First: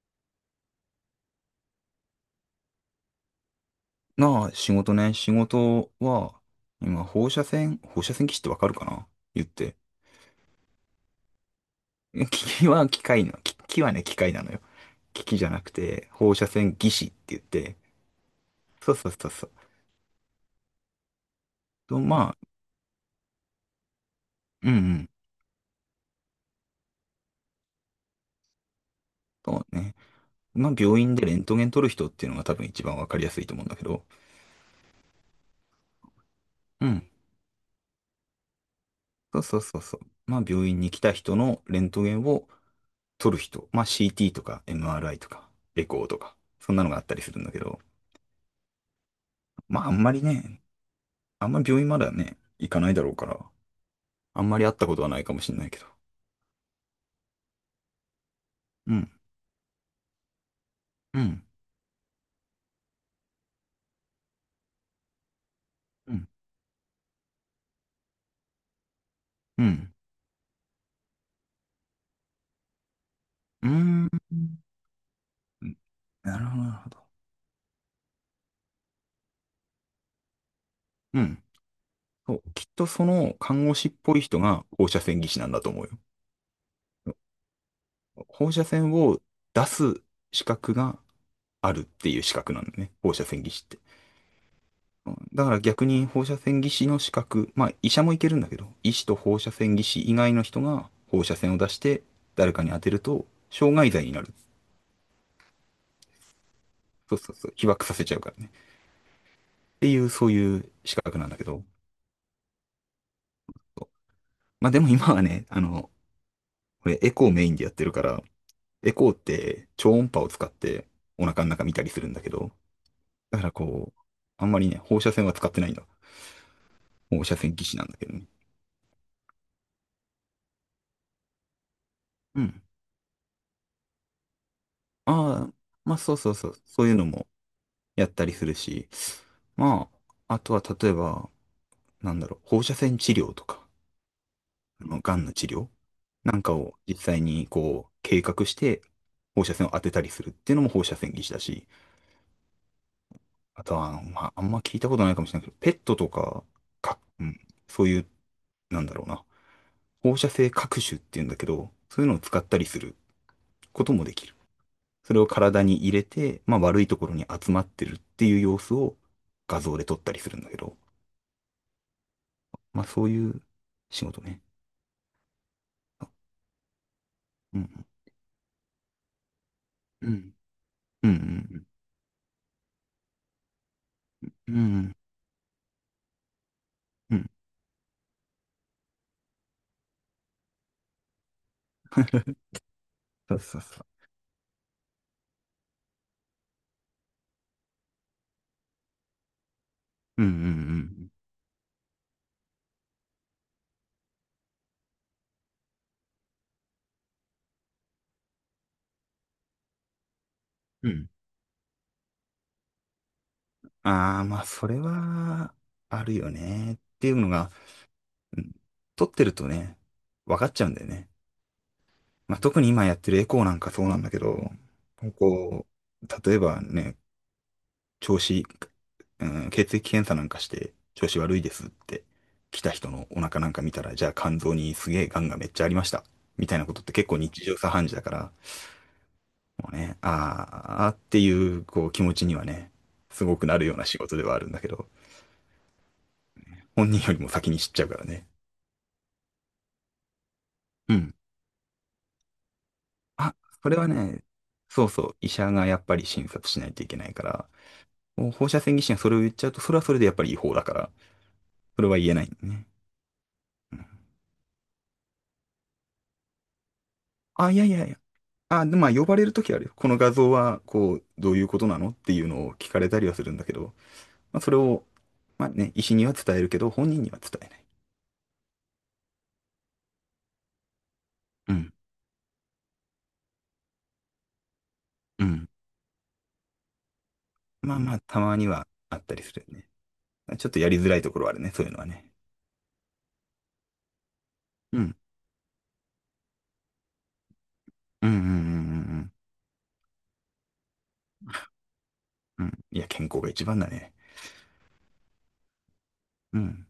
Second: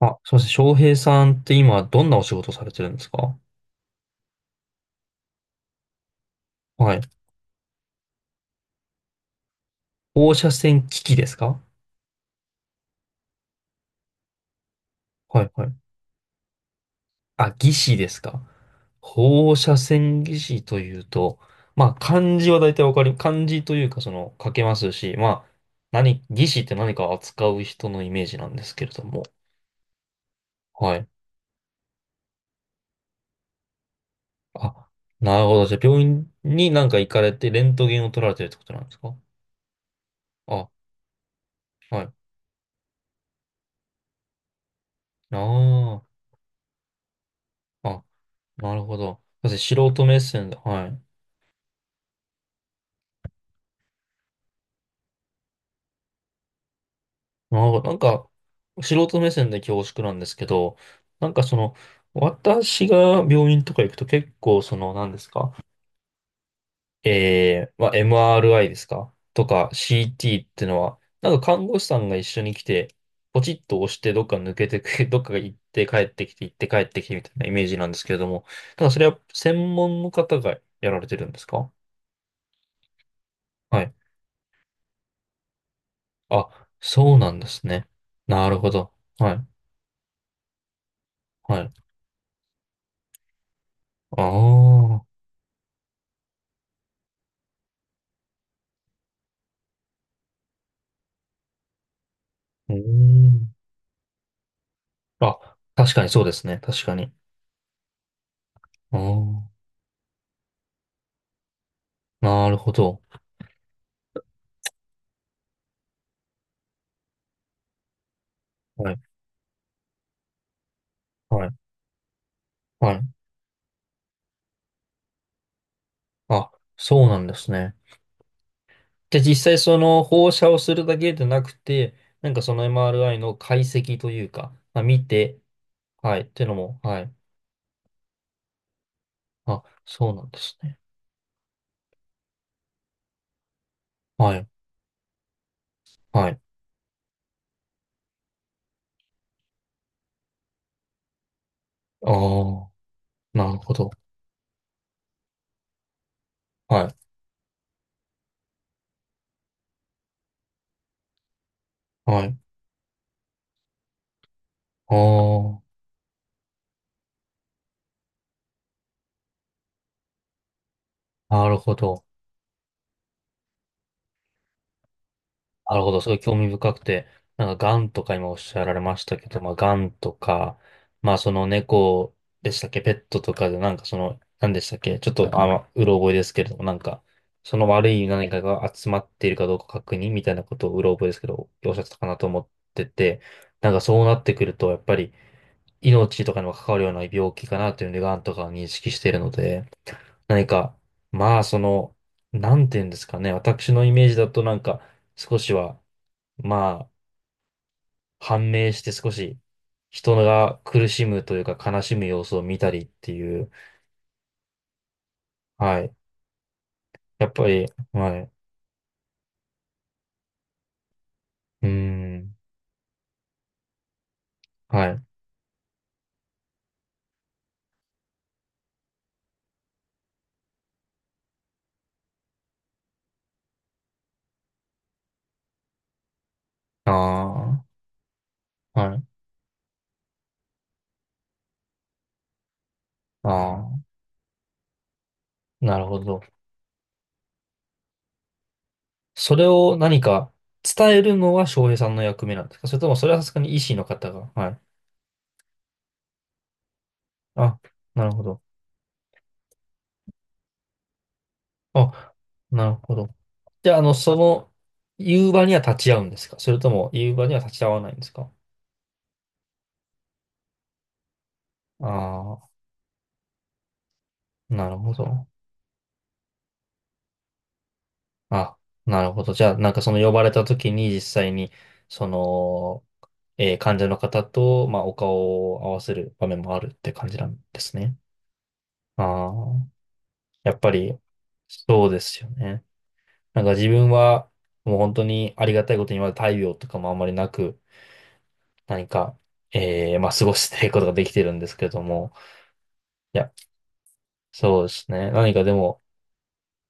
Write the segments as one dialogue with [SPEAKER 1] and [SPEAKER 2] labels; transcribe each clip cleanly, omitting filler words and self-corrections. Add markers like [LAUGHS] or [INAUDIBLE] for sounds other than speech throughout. [SPEAKER 1] あ、すしま翔平さんって今どんなお仕事されてるんですか？
[SPEAKER 2] なあ、仕事ね。仕事は、
[SPEAKER 1] はい。
[SPEAKER 2] 今、放射線技師ってわかるかな。言って。
[SPEAKER 1] 放射線機器ですか？
[SPEAKER 2] [LAUGHS] 機器は機械の、機器はね、機械なのよ。機器
[SPEAKER 1] は
[SPEAKER 2] じ
[SPEAKER 1] い
[SPEAKER 2] ゃな
[SPEAKER 1] は
[SPEAKER 2] く
[SPEAKER 1] い。
[SPEAKER 2] て、放射線技師って言っ
[SPEAKER 1] あ、技
[SPEAKER 2] て。
[SPEAKER 1] 師ですか？
[SPEAKER 2] そうそうそうそう。
[SPEAKER 1] 放射線技師というと、まあ
[SPEAKER 2] と、まあ、
[SPEAKER 1] 漢字は大体わかり、漢字というかその書け
[SPEAKER 2] うん
[SPEAKER 1] ま
[SPEAKER 2] う
[SPEAKER 1] す
[SPEAKER 2] ん。
[SPEAKER 1] し、まあ何、技師って何かを扱う人のイメージなんですけれども。
[SPEAKER 2] そうね。まあ、
[SPEAKER 1] は
[SPEAKER 2] 病
[SPEAKER 1] い。
[SPEAKER 2] 院でレントゲン取る人っていうのが多分一番わかりやすいと思うんだけど。
[SPEAKER 1] あ、なるほど。じゃあ病院にな
[SPEAKER 2] う
[SPEAKER 1] んか
[SPEAKER 2] ん。
[SPEAKER 1] 行かれてレントゲンを取られてるってことなんですか？
[SPEAKER 2] そうそうそうそう。まあ、病
[SPEAKER 1] あ、
[SPEAKER 2] 院に来た人のレン
[SPEAKER 1] は
[SPEAKER 2] ト
[SPEAKER 1] い。
[SPEAKER 2] ゲンを取る人。まあ、CT とか MRI とか、エ
[SPEAKER 1] あ
[SPEAKER 2] コーとか、そんなのがあったりするんだけど。
[SPEAKER 1] あ、あ、なるほど。だって素
[SPEAKER 2] まあ、あん
[SPEAKER 1] 人
[SPEAKER 2] ま
[SPEAKER 1] 目
[SPEAKER 2] り
[SPEAKER 1] 線で、
[SPEAKER 2] ね、
[SPEAKER 1] はい。
[SPEAKER 2] あんま病院まではね、行かないだろうから、あんまり会ったことはないかもしれないけど。
[SPEAKER 1] ああ、なんか、
[SPEAKER 2] う
[SPEAKER 1] 素
[SPEAKER 2] ん、
[SPEAKER 1] 人目線で恐縮なんですけど、
[SPEAKER 2] う
[SPEAKER 1] なんか
[SPEAKER 2] ん、
[SPEAKER 1] その、私が病院とか行くと結構その、何ですか？
[SPEAKER 2] うん、
[SPEAKER 1] まあ、MRI ですかと
[SPEAKER 2] う
[SPEAKER 1] か
[SPEAKER 2] ん、
[SPEAKER 1] CT ってのは、なんか看護師さんが一緒に来て、ポチッ
[SPEAKER 2] う
[SPEAKER 1] と押し
[SPEAKER 2] ー
[SPEAKER 1] てどっ
[SPEAKER 2] ん。
[SPEAKER 1] か抜けてく、[LAUGHS] どっかが行っ
[SPEAKER 2] うん、
[SPEAKER 1] て帰ってき
[SPEAKER 2] な
[SPEAKER 1] て、
[SPEAKER 2] る
[SPEAKER 1] 行っ
[SPEAKER 2] ほど、
[SPEAKER 1] て
[SPEAKER 2] な
[SPEAKER 1] 帰
[SPEAKER 2] る
[SPEAKER 1] っ
[SPEAKER 2] ほ
[SPEAKER 1] てき
[SPEAKER 2] ど。
[SPEAKER 1] てみたいなイメージなんですけれども、ただそれは専門の方がやられて
[SPEAKER 2] う
[SPEAKER 1] るんで
[SPEAKER 2] ん。
[SPEAKER 1] すか？
[SPEAKER 2] そう、きっとその看護
[SPEAKER 1] は
[SPEAKER 2] 師っ
[SPEAKER 1] い。
[SPEAKER 2] ぽい人が放射線技師なんだと思うよ。
[SPEAKER 1] あ、そうなんですね。な
[SPEAKER 2] 放
[SPEAKER 1] る
[SPEAKER 2] 射
[SPEAKER 1] ほど。
[SPEAKER 2] 線を
[SPEAKER 1] はい。
[SPEAKER 2] 出す資格が
[SPEAKER 1] は
[SPEAKER 2] あ
[SPEAKER 1] い。
[SPEAKER 2] るっていう資格なんだね。放射線技師って。
[SPEAKER 1] ああ。
[SPEAKER 2] うん。だから逆に放射線技師の資格、まあ医者もいけるんだけど、医師と放射線技師以外の人が放射線を出して誰かに
[SPEAKER 1] うー
[SPEAKER 2] 当てると、
[SPEAKER 1] ん、
[SPEAKER 2] 傷害罪になる。
[SPEAKER 1] あ、確かにそうですね。確かに。
[SPEAKER 2] そうそうそう、被爆させちゃうからね。
[SPEAKER 1] ああ、
[SPEAKER 2] っていう、そういう資格なんだけど。
[SPEAKER 1] なるほど。
[SPEAKER 2] まあでも今はね、これエコーメインでやってるから、エ
[SPEAKER 1] はい、
[SPEAKER 2] コーって超音波を使ってお腹
[SPEAKER 1] は
[SPEAKER 2] の
[SPEAKER 1] い、
[SPEAKER 2] 中見たりするんだけど、
[SPEAKER 1] はい。
[SPEAKER 2] だからこう、あんまりね、放射線は使ってないんだ。
[SPEAKER 1] あ、そうな
[SPEAKER 2] 放
[SPEAKER 1] んで
[SPEAKER 2] 射
[SPEAKER 1] す
[SPEAKER 2] 線技
[SPEAKER 1] ね。
[SPEAKER 2] 師なんだけどね。
[SPEAKER 1] で、実際その放射をするだけでなくて、なん
[SPEAKER 2] う
[SPEAKER 1] かそ
[SPEAKER 2] ん。
[SPEAKER 1] の MRI の解析というか、まあ、見て、
[SPEAKER 2] ああ、まあそ
[SPEAKER 1] は
[SPEAKER 2] う
[SPEAKER 1] い、っ
[SPEAKER 2] そう
[SPEAKER 1] ていう
[SPEAKER 2] そ
[SPEAKER 1] の
[SPEAKER 2] う、
[SPEAKER 1] も、
[SPEAKER 2] そういう
[SPEAKER 1] は
[SPEAKER 2] の
[SPEAKER 1] い。
[SPEAKER 2] もやったりするし、
[SPEAKER 1] あ、
[SPEAKER 2] ま
[SPEAKER 1] そうなん
[SPEAKER 2] あ、
[SPEAKER 1] で
[SPEAKER 2] あと
[SPEAKER 1] す
[SPEAKER 2] は
[SPEAKER 1] ね。
[SPEAKER 2] 例えば、なんだろう、放射線治療とか。
[SPEAKER 1] はい、
[SPEAKER 2] 癌の治療
[SPEAKER 1] は
[SPEAKER 2] な
[SPEAKER 1] い。
[SPEAKER 2] んかを実際にこう、計画して、放射線を当てたりするっていうのも放射線技師だし、
[SPEAKER 1] ああ、なる
[SPEAKER 2] あ
[SPEAKER 1] ほ
[SPEAKER 2] と
[SPEAKER 1] ど。
[SPEAKER 2] は、まあ、あんま聞いたことないかもしれないけど、ペットとか、
[SPEAKER 1] はい、
[SPEAKER 2] うん、そういう、なんだろうな、放射性核種っていうんだけど、そういうのを
[SPEAKER 1] は
[SPEAKER 2] 使
[SPEAKER 1] い。
[SPEAKER 2] ったりすることもできる。それを
[SPEAKER 1] あ
[SPEAKER 2] 体に入れて、まあ悪いところに集まってるっていう様子を画像で撮ったりするんだけど、
[SPEAKER 1] あ、なるほど。
[SPEAKER 2] まあそういう仕事ね。
[SPEAKER 1] なるほど。すごい興味深くて、なん
[SPEAKER 2] う
[SPEAKER 1] か、ガ
[SPEAKER 2] ん。
[SPEAKER 1] ンとか今おっしゃられましたけど、まあ、ガン
[SPEAKER 2] う
[SPEAKER 1] と
[SPEAKER 2] ん。
[SPEAKER 1] か、
[SPEAKER 2] うん。う
[SPEAKER 1] まあ、その
[SPEAKER 2] ん。
[SPEAKER 1] 猫でしたっけ、ペットとかで、なんかその、
[SPEAKER 2] う
[SPEAKER 1] 何
[SPEAKER 2] ん。う
[SPEAKER 1] でしたっ
[SPEAKER 2] ん。
[SPEAKER 1] け、ちょっと、あの、うろ覚えですけれども、なんか、
[SPEAKER 2] うん。
[SPEAKER 1] その悪い何かが集まっているかどうか確認みたいなことをうろ覚えですけど、おっしゃってたかなと思ってて、
[SPEAKER 2] そうそう
[SPEAKER 1] なん
[SPEAKER 2] そ
[SPEAKER 1] か
[SPEAKER 2] う。
[SPEAKER 1] そうなってくると、やっぱり、命とかにも関わるような病気かなというので、ガンとかは認識しているので、
[SPEAKER 2] うん、う
[SPEAKER 1] 何か、
[SPEAKER 2] ん、
[SPEAKER 1] まあ、その、なんていうんですかね、私のイメージだとなんか、少しは、まあ、判明して少し人が
[SPEAKER 2] う
[SPEAKER 1] 苦
[SPEAKER 2] ん、う
[SPEAKER 1] し
[SPEAKER 2] ん。
[SPEAKER 1] むというか悲しむ様子を見たりっていう、
[SPEAKER 2] ああ、まあ、それは、
[SPEAKER 1] はい。
[SPEAKER 2] あるよね。っていう
[SPEAKER 1] や
[SPEAKER 2] の
[SPEAKER 1] っぱ
[SPEAKER 2] が、
[SPEAKER 1] り、はい。う
[SPEAKER 2] うん、撮ってるとね、分かっちゃうんだよね。
[SPEAKER 1] ーん、
[SPEAKER 2] まあ、特に今やってるエコーなんかそうなんだけど、
[SPEAKER 1] はい。
[SPEAKER 2] こう、例えばね、調子、うん、血液検査なんかして調子悪いですって、来た人のお腹なんか見たら、じゃあ肝臓にすげえ癌がめっちゃありました。みたいなことって結構日常
[SPEAKER 1] あ
[SPEAKER 2] 茶飯事だから、
[SPEAKER 1] あ、はい。
[SPEAKER 2] もうね、あーあーっていう、こう気持ちにはね、すごくなる
[SPEAKER 1] あ
[SPEAKER 2] ような
[SPEAKER 1] あ、
[SPEAKER 2] 仕事ではあるんだけど、
[SPEAKER 1] なるほど。
[SPEAKER 2] 本人よりも先に知っちゃうからね。
[SPEAKER 1] それを何か伝
[SPEAKER 2] う
[SPEAKER 1] え
[SPEAKER 2] ん。
[SPEAKER 1] るのは翔平さんの役目なんですか？それともそれはさす
[SPEAKER 2] あ、
[SPEAKER 1] がに医
[SPEAKER 2] そ
[SPEAKER 1] 師
[SPEAKER 2] れ
[SPEAKER 1] の
[SPEAKER 2] は
[SPEAKER 1] 方
[SPEAKER 2] ね、
[SPEAKER 1] が。はい。
[SPEAKER 2] そうそう、医者がやっぱり診察しないといけないから、
[SPEAKER 1] あ、なるほ
[SPEAKER 2] もう
[SPEAKER 1] ど。
[SPEAKER 2] 放射線技師がそれを言っちゃうと、それはそれでやっぱり違法だから、それは言
[SPEAKER 1] あ、
[SPEAKER 2] えないんだ
[SPEAKER 1] な
[SPEAKER 2] ね。
[SPEAKER 1] るほど。じ
[SPEAKER 2] う
[SPEAKER 1] ゃあ、あ
[SPEAKER 2] ん。
[SPEAKER 1] の、その、夕場には立ち会うんですか？それとも夕場には
[SPEAKER 2] あ、
[SPEAKER 1] 立
[SPEAKER 2] い
[SPEAKER 1] ち
[SPEAKER 2] やい
[SPEAKER 1] 会わ
[SPEAKER 2] やい
[SPEAKER 1] ないん
[SPEAKER 2] や。
[SPEAKER 1] ですか？
[SPEAKER 2] あ、でまあ、呼ばれるときあるよ。この画像は、こう、どういうことなのっていうの
[SPEAKER 1] あ
[SPEAKER 2] を
[SPEAKER 1] あ
[SPEAKER 2] 聞かれたりはするんだけど、まあ、そ
[SPEAKER 1] ー、
[SPEAKER 2] れ
[SPEAKER 1] なる
[SPEAKER 2] を、
[SPEAKER 1] ほど。
[SPEAKER 2] まあね、医師には伝えるけど、本人には伝えない。
[SPEAKER 1] あ、なるほど。じゃあ、なんかその呼ばれた時に実際に、
[SPEAKER 2] うん。
[SPEAKER 1] その、患者の方と、まあ、お
[SPEAKER 2] うん。
[SPEAKER 1] 顔を合わせる場面もあるって感じなんです
[SPEAKER 2] まあま
[SPEAKER 1] ね。
[SPEAKER 2] あ、たまにはあったり
[SPEAKER 1] あ
[SPEAKER 2] するよ
[SPEAKER 1] あ、
[SPEAKER 2] ね。ちょっ
[SPEAKER 1] やっ
[SPEAKER 2] とや
[SPEAKER 1] ぱ
[SPEAKER 2] りづら
[SPEAKER 1] り、
[SPEAKER 2] いところはあるね、そういうのは
[SPEAKER 1] そうで
[SPEAKER 2] ね。
[SPEAKER 1] すよね。なんか自分は、もう
[SPEAKER 2] う
[SPEAKER 1] 本
[SPEAKER 2] ん。
[SPEAKER 1] 当にありがたいことに、まだ大病とかもあんまりなく、
[SPEAKER 2] うん。うん。うん。うんう
[SPEAKER 1] 何
[SPEAKER 2] ん。
[SPEAKER 1] か、まあ、過ごしていくことができてるんですけれども、
[SPEAKER 2] うん。いや、健
[SPEAKER 1] い
[SPEAKER 2] 康が
[SPEAKER 1] や、
[SPEAKER 2] 一番だね。
[SPEAKER 1] そうですね。何かでも、
[SPEAKER 2] うん。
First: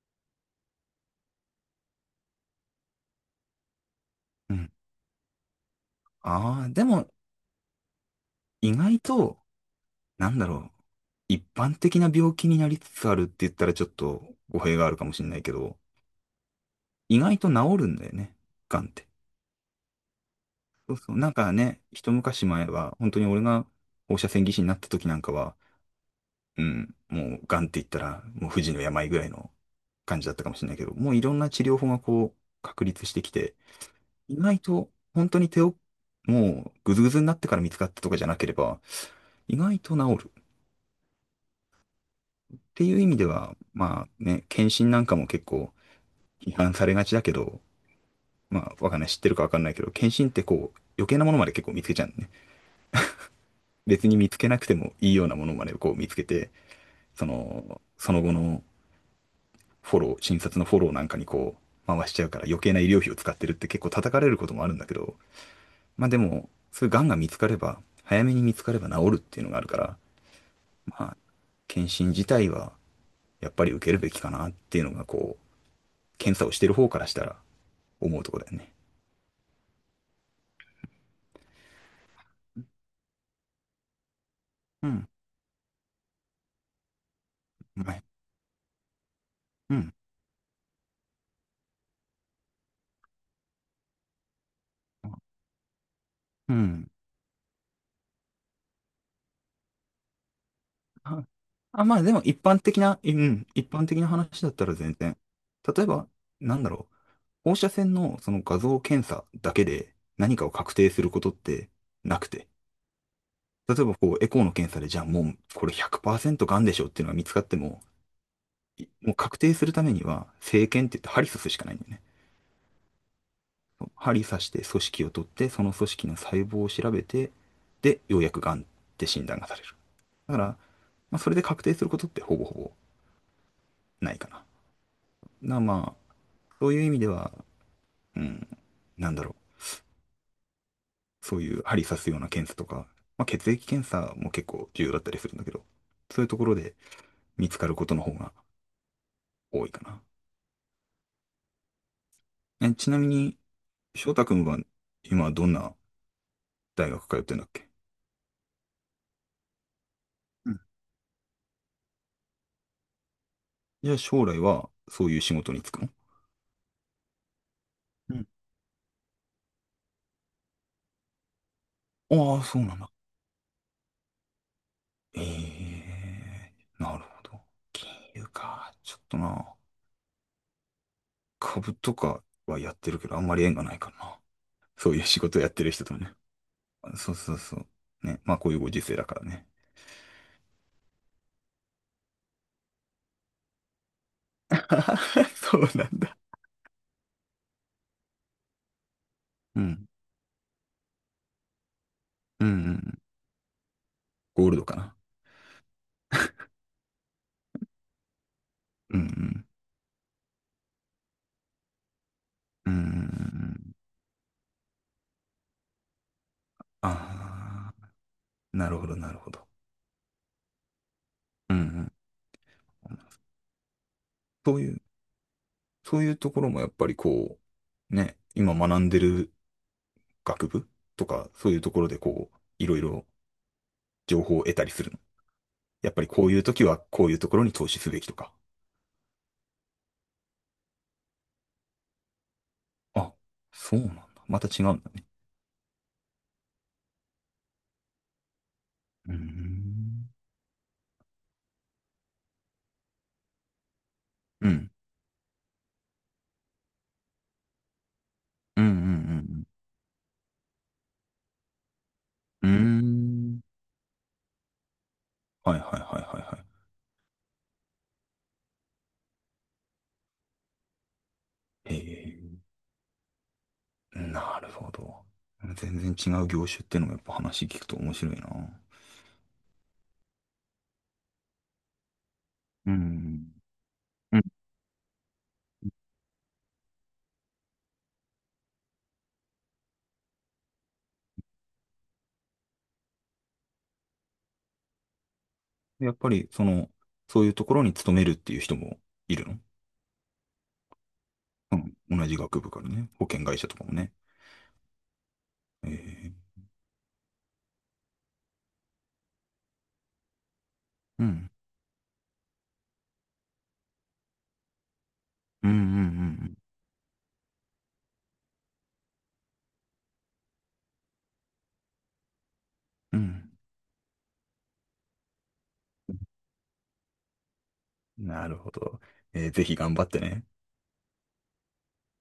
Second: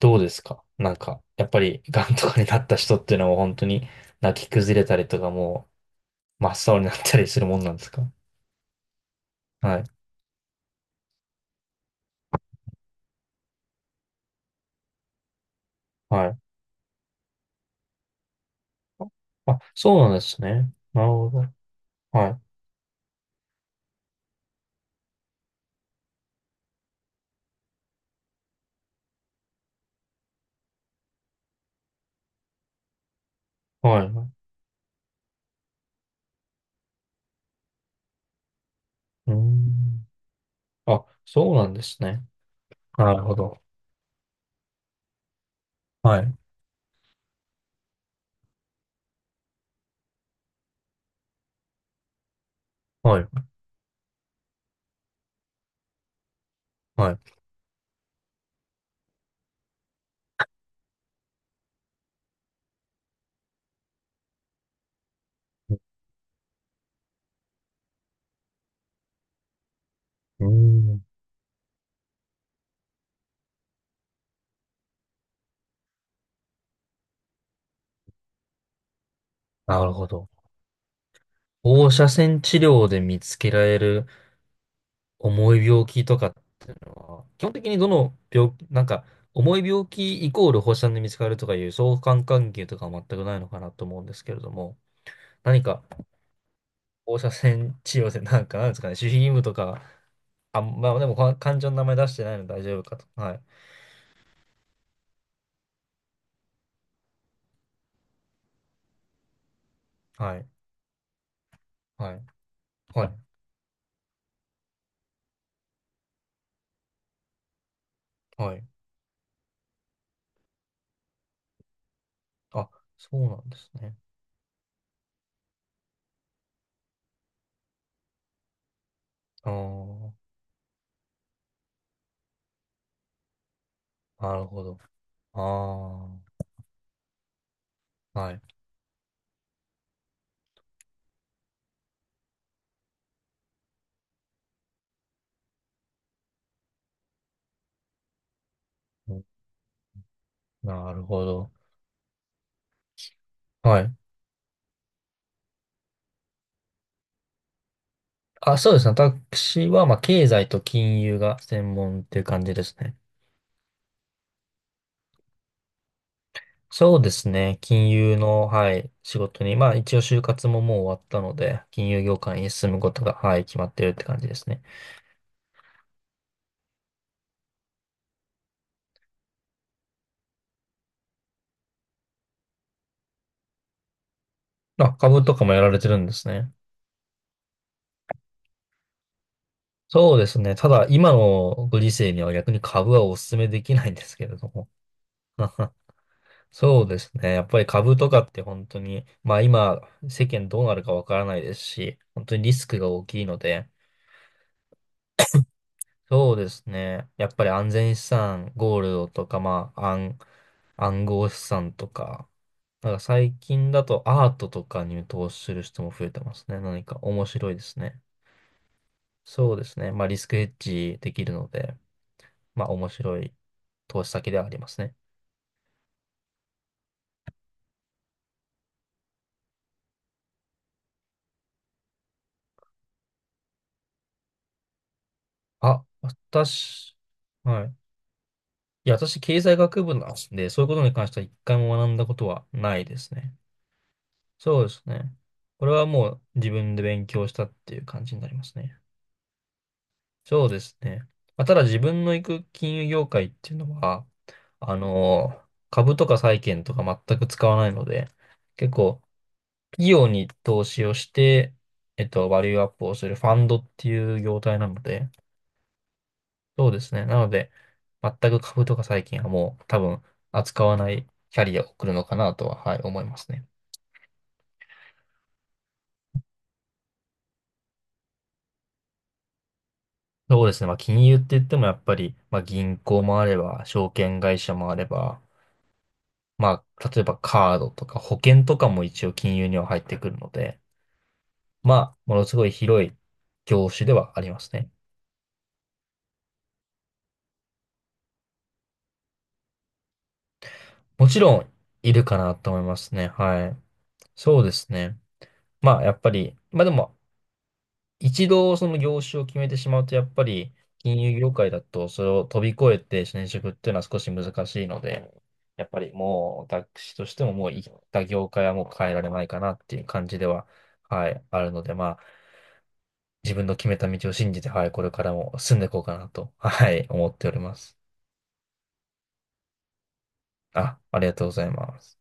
[SPEAKER 1] どうですかなんか、やっぱり、癌とかになった人っていうのはもう本当に、泣き
[SPEAKER 2] うん。
[SPEAKER 1] 崩れたりとかも真
[SPEAKER 2] ああ、
[SPEAKER 1] っ青
[SPEAKER 2] で
[SPEAKER 1] になっ
[SPEAKER 2] も、
[SPEAKER 1] たりするもんなんですか？
[SPEAKER 2] 意外と、
[SPEAKER 1] はい。
[SPEAKER 2] なんだろう。一般的な病気になりつつあるって言ったらちょっと語弊があるかもしれないけど、
[SPEAKER 1] はい。
[SPEAKER 2] 意外と治るんだよね。癌って。
[SPEAKER 1] あ、そうなんですね。
[SPEAKER 2] そう
[SPEAKER 1] なる
[SPEAKER 2] そう。な
[SPEAKER 1] ほ
[SPEAKER 2] ん
[SPEAKER 1] ど。
[SPEAKER 2] かね、一
[SPEAKER 1] はい。
[SPEAKER 2] 昔前は、本当に俺が放射線技師になった時なんかは、うん、もう癌って言ったら、もう不治の病ぐらいの感じだったかもしれないけど、もういろんな治療法がこう、確立してきて、
[SPEAKER 1] はい。う
[SPEAKER 2] 意外と本当に手をもうグズグズになってから見つかったとかじゃなければ
[SPEAKER 1] ー
[SPEAKER 2] 意外と
[SPEAKER 1] ん。
[SPEAKER 2] 治るっ
[SPEAKER 1] あ、そうなんですね。
[SPEAKER 2] ていう意
[SPEAKER 1] な
[SPEAKER 2] 味
[SPEAKER 1] る
[SPEAKER 2] で
[SPEAKER 1] ほ
[SPEAKER 2] は
[SPEAKER 1] ど。
[SPEAKER 2] まあね、検診なんかも結構
[SPEAKER 1] はい。
[SPEAKER 2] 批判されがちだけど、まあわかんない、知ってるかわかんないけど、検診ってこう余計なものまで結構見つけちゃうんだね。
[SPEAKER 1] はい。
[SPEAKER 2] 別に見つけなくてもいいようなものまでこう見つけて、
[SPEAKER 1] はい。
[SPEAKER 2] その後のフォロー、診察のフォローなんかにこう回しちゃうから余計な医療費を使ってるって結構叩かれることもあるんだけど、まあでもそういう癌が見つかれば、早めに見つかれば治るっていうのがあるから、
[SPEAKER 1] うーん。
[SPEAKER 2] まあ、検診自体はやっぱり受けるべきかなっていうのが、こう、検査をしてる方からしたら思うところだよね。
[SPEAKER 1] なるほど。放射線治療で見つけられる
[SPEAKER 2] うん。
[SPEAKER 1] 重い病気とかっていうのは、基本的にど
[SPEAKER 2] まあ、
[SPEAKER 1] の病気、なんか、重い
[SPEAKER 2] う
[SPEAKER 1] 病
[SPEAKER 2] ん。
[SPEAKER 1] 気イコール放射線で見つかるとかいう相関関係とかは全くないのかなと思うんですけれども、何か
[SPEAKER 2] うん。
[SPEAKER 1] 放射線治療でなんか、なんですかね、守秘義務とか、あ、まあでも
[SPEAKER 2] あ、
[SPEAKER 1] か漢字の名前
[SPEAKER 2] まあ
[SPEAKER 1] 出
[SPEAKER 2] で
[SPEAKER 1] し
[SPEAKER 2] も
[SPEAKER 1] てない
[SPEAKER 2] 一
[SPEAKER 1] ので
[SPEAKER 2] 般
[SPEAKER 1] 大丈
[SPEAKER 2] 的
[SPEAKER 1] 夫か
[SPEAKER 2] な、
[SPEAKER 1] と。
[SPEAKER 2] う
[SPEAKER 1] はい。
[SPEAKER 2] ん、一般的な話だったら全然。例えば、なんだろう、放射線のその画像検査だけで
[SPEAKER 1] は
[SPEAKER 2] 何か
[SPEAKER 1] い。
[SPEAKER 2] を確定することって
[SPEAKER 1] は
[SPEAKER 2] な
[SPEAKER 1] い。
[SPEAKER 2] くて、
[SPEAKER 1] はい。
[SPEAKER 2] 例えばこう、エコーの検査で、じゃあもうこれ100%がんでしょっていうのが見つかっても、
[SPEAKER 1] はい。
[SPEAKER 2] もう確定するためには、生検って言って針刺すしかないんだよね。
[SPEAKER 1] あ、そうなんですね。
[SPEAKER 2] 針刺して組織を取って、その組織の細胞を調べて、で、ようやくがんって診断が
[SPEAKER 1] あ
[SPEAKER 2] される。
[SPEAKER 1] あ、
[SPEAKER 2] だから、まあ、それで確定することってほぼほぼないか
[SPEAKER 1] な
[SPEAKER 2] な。だ
[SPEAKER 1] る
[SPEAKER 2] か
[SPEAKER 1] ほど。
[SPEAKER 2] ら、ま
[SPEAKER 1] あ
[SPEAKER 2] あ、そういう意味では、
[SPEAKER 1] あ、
[SPEAKER 2] う
[SPEAKER 1] はい。
[SPEAKER 2] ん、なんだろう。そういう針刺すような検査とか、まあ、血液検査も結構重要だったりするんだけど、そういうところで見つかることの方が
[SPEAKER 1] うん、
[SPEAKER 2] 多いかな。
[SPEAKER 1] なるほど。
[SPEAKER 2] え、ちなみに、
[SPEAKER 1] はい。
[SPEAKER 2] 翔太くんは今どんな大学通ってんだっけ？
[SPEAKER 1] あ、そうですね。私は、まあ、経済
[SPEAKER 2] う
[SPEAKER 1] と
[SPEAKER 2] ん。
[SPEAKER 1] 金融が専門っていう感じですね。
[SPEAKER 2] じゃあ将来はそういう仕事に就くの？
[SPEAKER 1] そうですね。金
[SPEAKER 2] う
[SPEAKER 1] 融
[SPEAKER 2] ん。
[SPEAKER 1] の、はい、仕事に、まあ、一応就活ももう終わったので、金融業
[SPEAKER 2] あ
[SPEAKER 1] 界
[SPEAKER 2] あ、
[SPEAKER 1] に
[SPEAKER 2] そう
[SPEAKER 1] 進
[SPEAKER 2] なん
[SPEAKER 1] む
[SPEAKER 2] だ。
[SPEAKER 1] ことが、はい、決まってるって感じですね。
[SPEAKER 2] ええーなるほど。金融か。ちょっとな、株とかはやってるけど、あんまり縁がないからな。そ
[SPEAKER 1] あ、
[SPEAKER 2] ういう仕
[SPEAKER 1] 株と
[SPEAKER 2] 事
[SPEAKER 1] か
[SPEAKER 2] やっ
[SPEAKER 1] もや
[SPEAKER 2] て
[SPEAKER 1] ら
[SPEAKER 2] る
[SPEAKER 1] れ
[SPEAKER 2] 人
[SPEAKER 1] てる
[SPEAKER 2] と
[SPEAKER 1] んで
[SPEAKER 2] ね。
[SPEAKER 1] すね。
[SPEAKER 2] そうそうそう。ね。まあ、こういうご時世だからね。
[SPEAKER 1] そうですね。ただ、今のご時世には逆に株はお勧めできないんですけれども。
[SPEAKER 2] [LAUGHS] そう
[SPEAKER 1] [LAUGHS]
[SPEAKER 2] なんだ。
[SPEAKER 1] そうですね。やっぱり株とかって本当に、まあ
[SPEAKER 2] う
[SPEAKER 1] 今、
[SPEAKER 2] ん。
[SPEAKER 1] 世間どうなるかわからないですし、本当に
[SPEAKER 2] うんう
[SPEAKER 1] リ
[SPEAKER 2] ん
[SPEAKER 1] ス
[SPEAKER 2] う
[SPEAKER 1] クが
[SPEAKER 2] ん。
[SPEAKER 1] 大きいので、
[SPEAKER 2] ゴールドかな。
[SPEAKER 1] そうですね。やっぱり安全資産、ゴール
[SPEAKER 2] うんう
[SPEAKER 1] ドとか、
[SPEAKER 2] ん。
[SPEAKER 1] まあ、暗、暗号資産とか、
[SPEAKER 2] うん、うん、うん、
[SPEAKER 1] な
[SPEAKER 2] う
[SPEAKER 1] んか最近
[SPEAKER 2] ん。
[SPEAKER 1] だとアートとかに投資する人も増えてますね。何か面白いで
[SPEAKER 2] ああ、
[SPEAKER 1] すね。
[SPEAKER 2] なるほど、なるほど。
[SPEAKER 1] そうですね。まあリスクヘッジできるの
[SPEAKER 2] うんう
[SPEAKER 1] で。
[SPEAKER 2] ん。
[SPEAKER 1] まあ面白い投資先ではあ
[SPEAKER 2] そ
[SPEAKER 1] り
[SPEAKER 2] う
[SPEAKER 1] ま
[SPEAKER 2] い
[SPEAKER 1] す
[SPEAKER 2] う、
[SPEAKER 1] ね。
[SPEAKER 2] そういうところもやっぱりこう、ね、今学んでる学部とか、そういうところでこう、いろいろ情報を得たりするの？
[SPEAKER 1] あ、
[SPEAKER 2] やっぱりこういう時は
[SPEAKER 1] 私、
[SPEAKER 2] こういうところに
[SPEAKER 1] は
[SPEAKER 2] 投
[SPEAKER 1] い。
[SPEAKER 2] 資すべきとか。
[SPEAKER 1] いや、私、経済学部なんで、そういうことに関しては一回も学んだことはないです
[SPEAKER 2] あ、
[SPEAKER 1] ね。
[SPEAKER 2] そうなんだ。また
[SPEAKER 1] そう
[SPEAKER 2] 違
[SPEAKER 1] で
[SPEAKER 2] うん
[SPEAKER 1] す
[SPEAKER 2] だね。
[SPEAKER 1] ね。これはもう自分で勉強したっていう感じになりますね。
[SPEAKER 2] うーん。
[SPEAKER 1] そうですね。まあ、ただ自分の行く金融業界っていうのは、
[SPEAKER 2] うん。
[SPEAKER 1] あの、株とか債券とか全く使わないので、
[SPEAKER 2] うんう
[SPEAKER 1] 結構
[SPEAKER 2] ん
[SPEAKER 1] 企業に投資をして、えっと、バ
[SPEAKER 2] うん
[SPEAKER 1] リ
[SPEAKER 2] う
[SPEAKER 1] ューアッ
[SPEAKER 2] ん。う
[SPEAKER 1] プ
[SPEAKER 2] ー
[SPEAKER 1] をするファ
[SPEAKER 2] ん。
[SPEAKER 1] ンドっていう業態なので、
[SPEAKER 2] はいはいはいはいは
[SPEAKER 1] そうですね。なので、全く株とか最近はもう多分扱わないキャリアを
[SPEAKER 2] い。
[SPEAKER 1] 送るのか
[SPEAKER 2] へ
[SPEAKER 1] なとは、はい、思いますね。
[SPEAKER 2] え。なるほど。全然違う業種っていうのもやっぱ話聞くと面白いな。
[SPEAKER 1] そうですね。まあ、金融って言ってもやっぱり、まあ、
[SPEAKER 2] う
[SPEAKER 1] 銀行もあ
[SPEAKER 2] ん。
[SPEAKER 1] れば、証
[SPEAKER 2] う
[SPEAKER 1] 券
[SPEAKER 2] ん。
[SPEAKER 1] 会社もあれば、まあ、例えばカードとか保険とかも一応金融には入ってくるので、まあ、ものすごい広い業種ではありますね。
[SPEAKER 2] やっぱりその、そういうところに勤めるっていう人もいるの？
[SPEAKER 1] もちろん、
[SPEAKER 2] うん。
[SPEAKER 1] いる
[SPEAKER 2] 同
[SPEAKER 1] か
[SPEAKER 2] じ
[SPEAKER 1] な
[SPEAKER 2] 学部
[SPEAKER 1] と
[SPEAKER 2] か
[SPEAKER 1] 思い
[SPEAKER 2] ら
[SPEAKER 1] ま
[SPEAKER 2] ね。
[SPEAKER 1] す
[SPEAKER 2] 保
[SPEAKER 1] ね。
[SPEAKER 2] 険会
[SPEAKER 1] は
[SPEAKER 2] 社と
[SPEAKER 1] い。
[SPEAKER 2] かもね。
[SPEAKER 1] そうですね。
[SPEAKER 2] え
[SPEAKER 1] まあ、やっぱ
[SPEAKER 2] え。
[SPEAKER 1] り、まあでも、一度その業種を決めてしまうと、やっぱり金
[SPEAKER 2] う
[SPEAKER 1] 融
[SPEAKER 2] ん。
[SPEAKER 1] 業界だとそれを飛び越えて転職っていうのは少し難しいので、
[SPEAKER 2] うんうん
[SPEAKER 1] やっぱ
[SPEAKER 2] う
[SPEAKER 1] り
[SPEAKER 2] ん
[SPEAKER 1] もう私としてももう行った業界はもう変えられないかなっていう感じでは、はい、あるので、まあ
[SPEAKER 2] うん。うん。
[SPEAKER 1] 自分の決めた道を信じて、はい、これからも進んでいこうかなと、はい、思っております。
[SPEAKER 2] なるほど。ぜひ頑張ってね。
[SPEAKER 1] あ、ありがとうございます。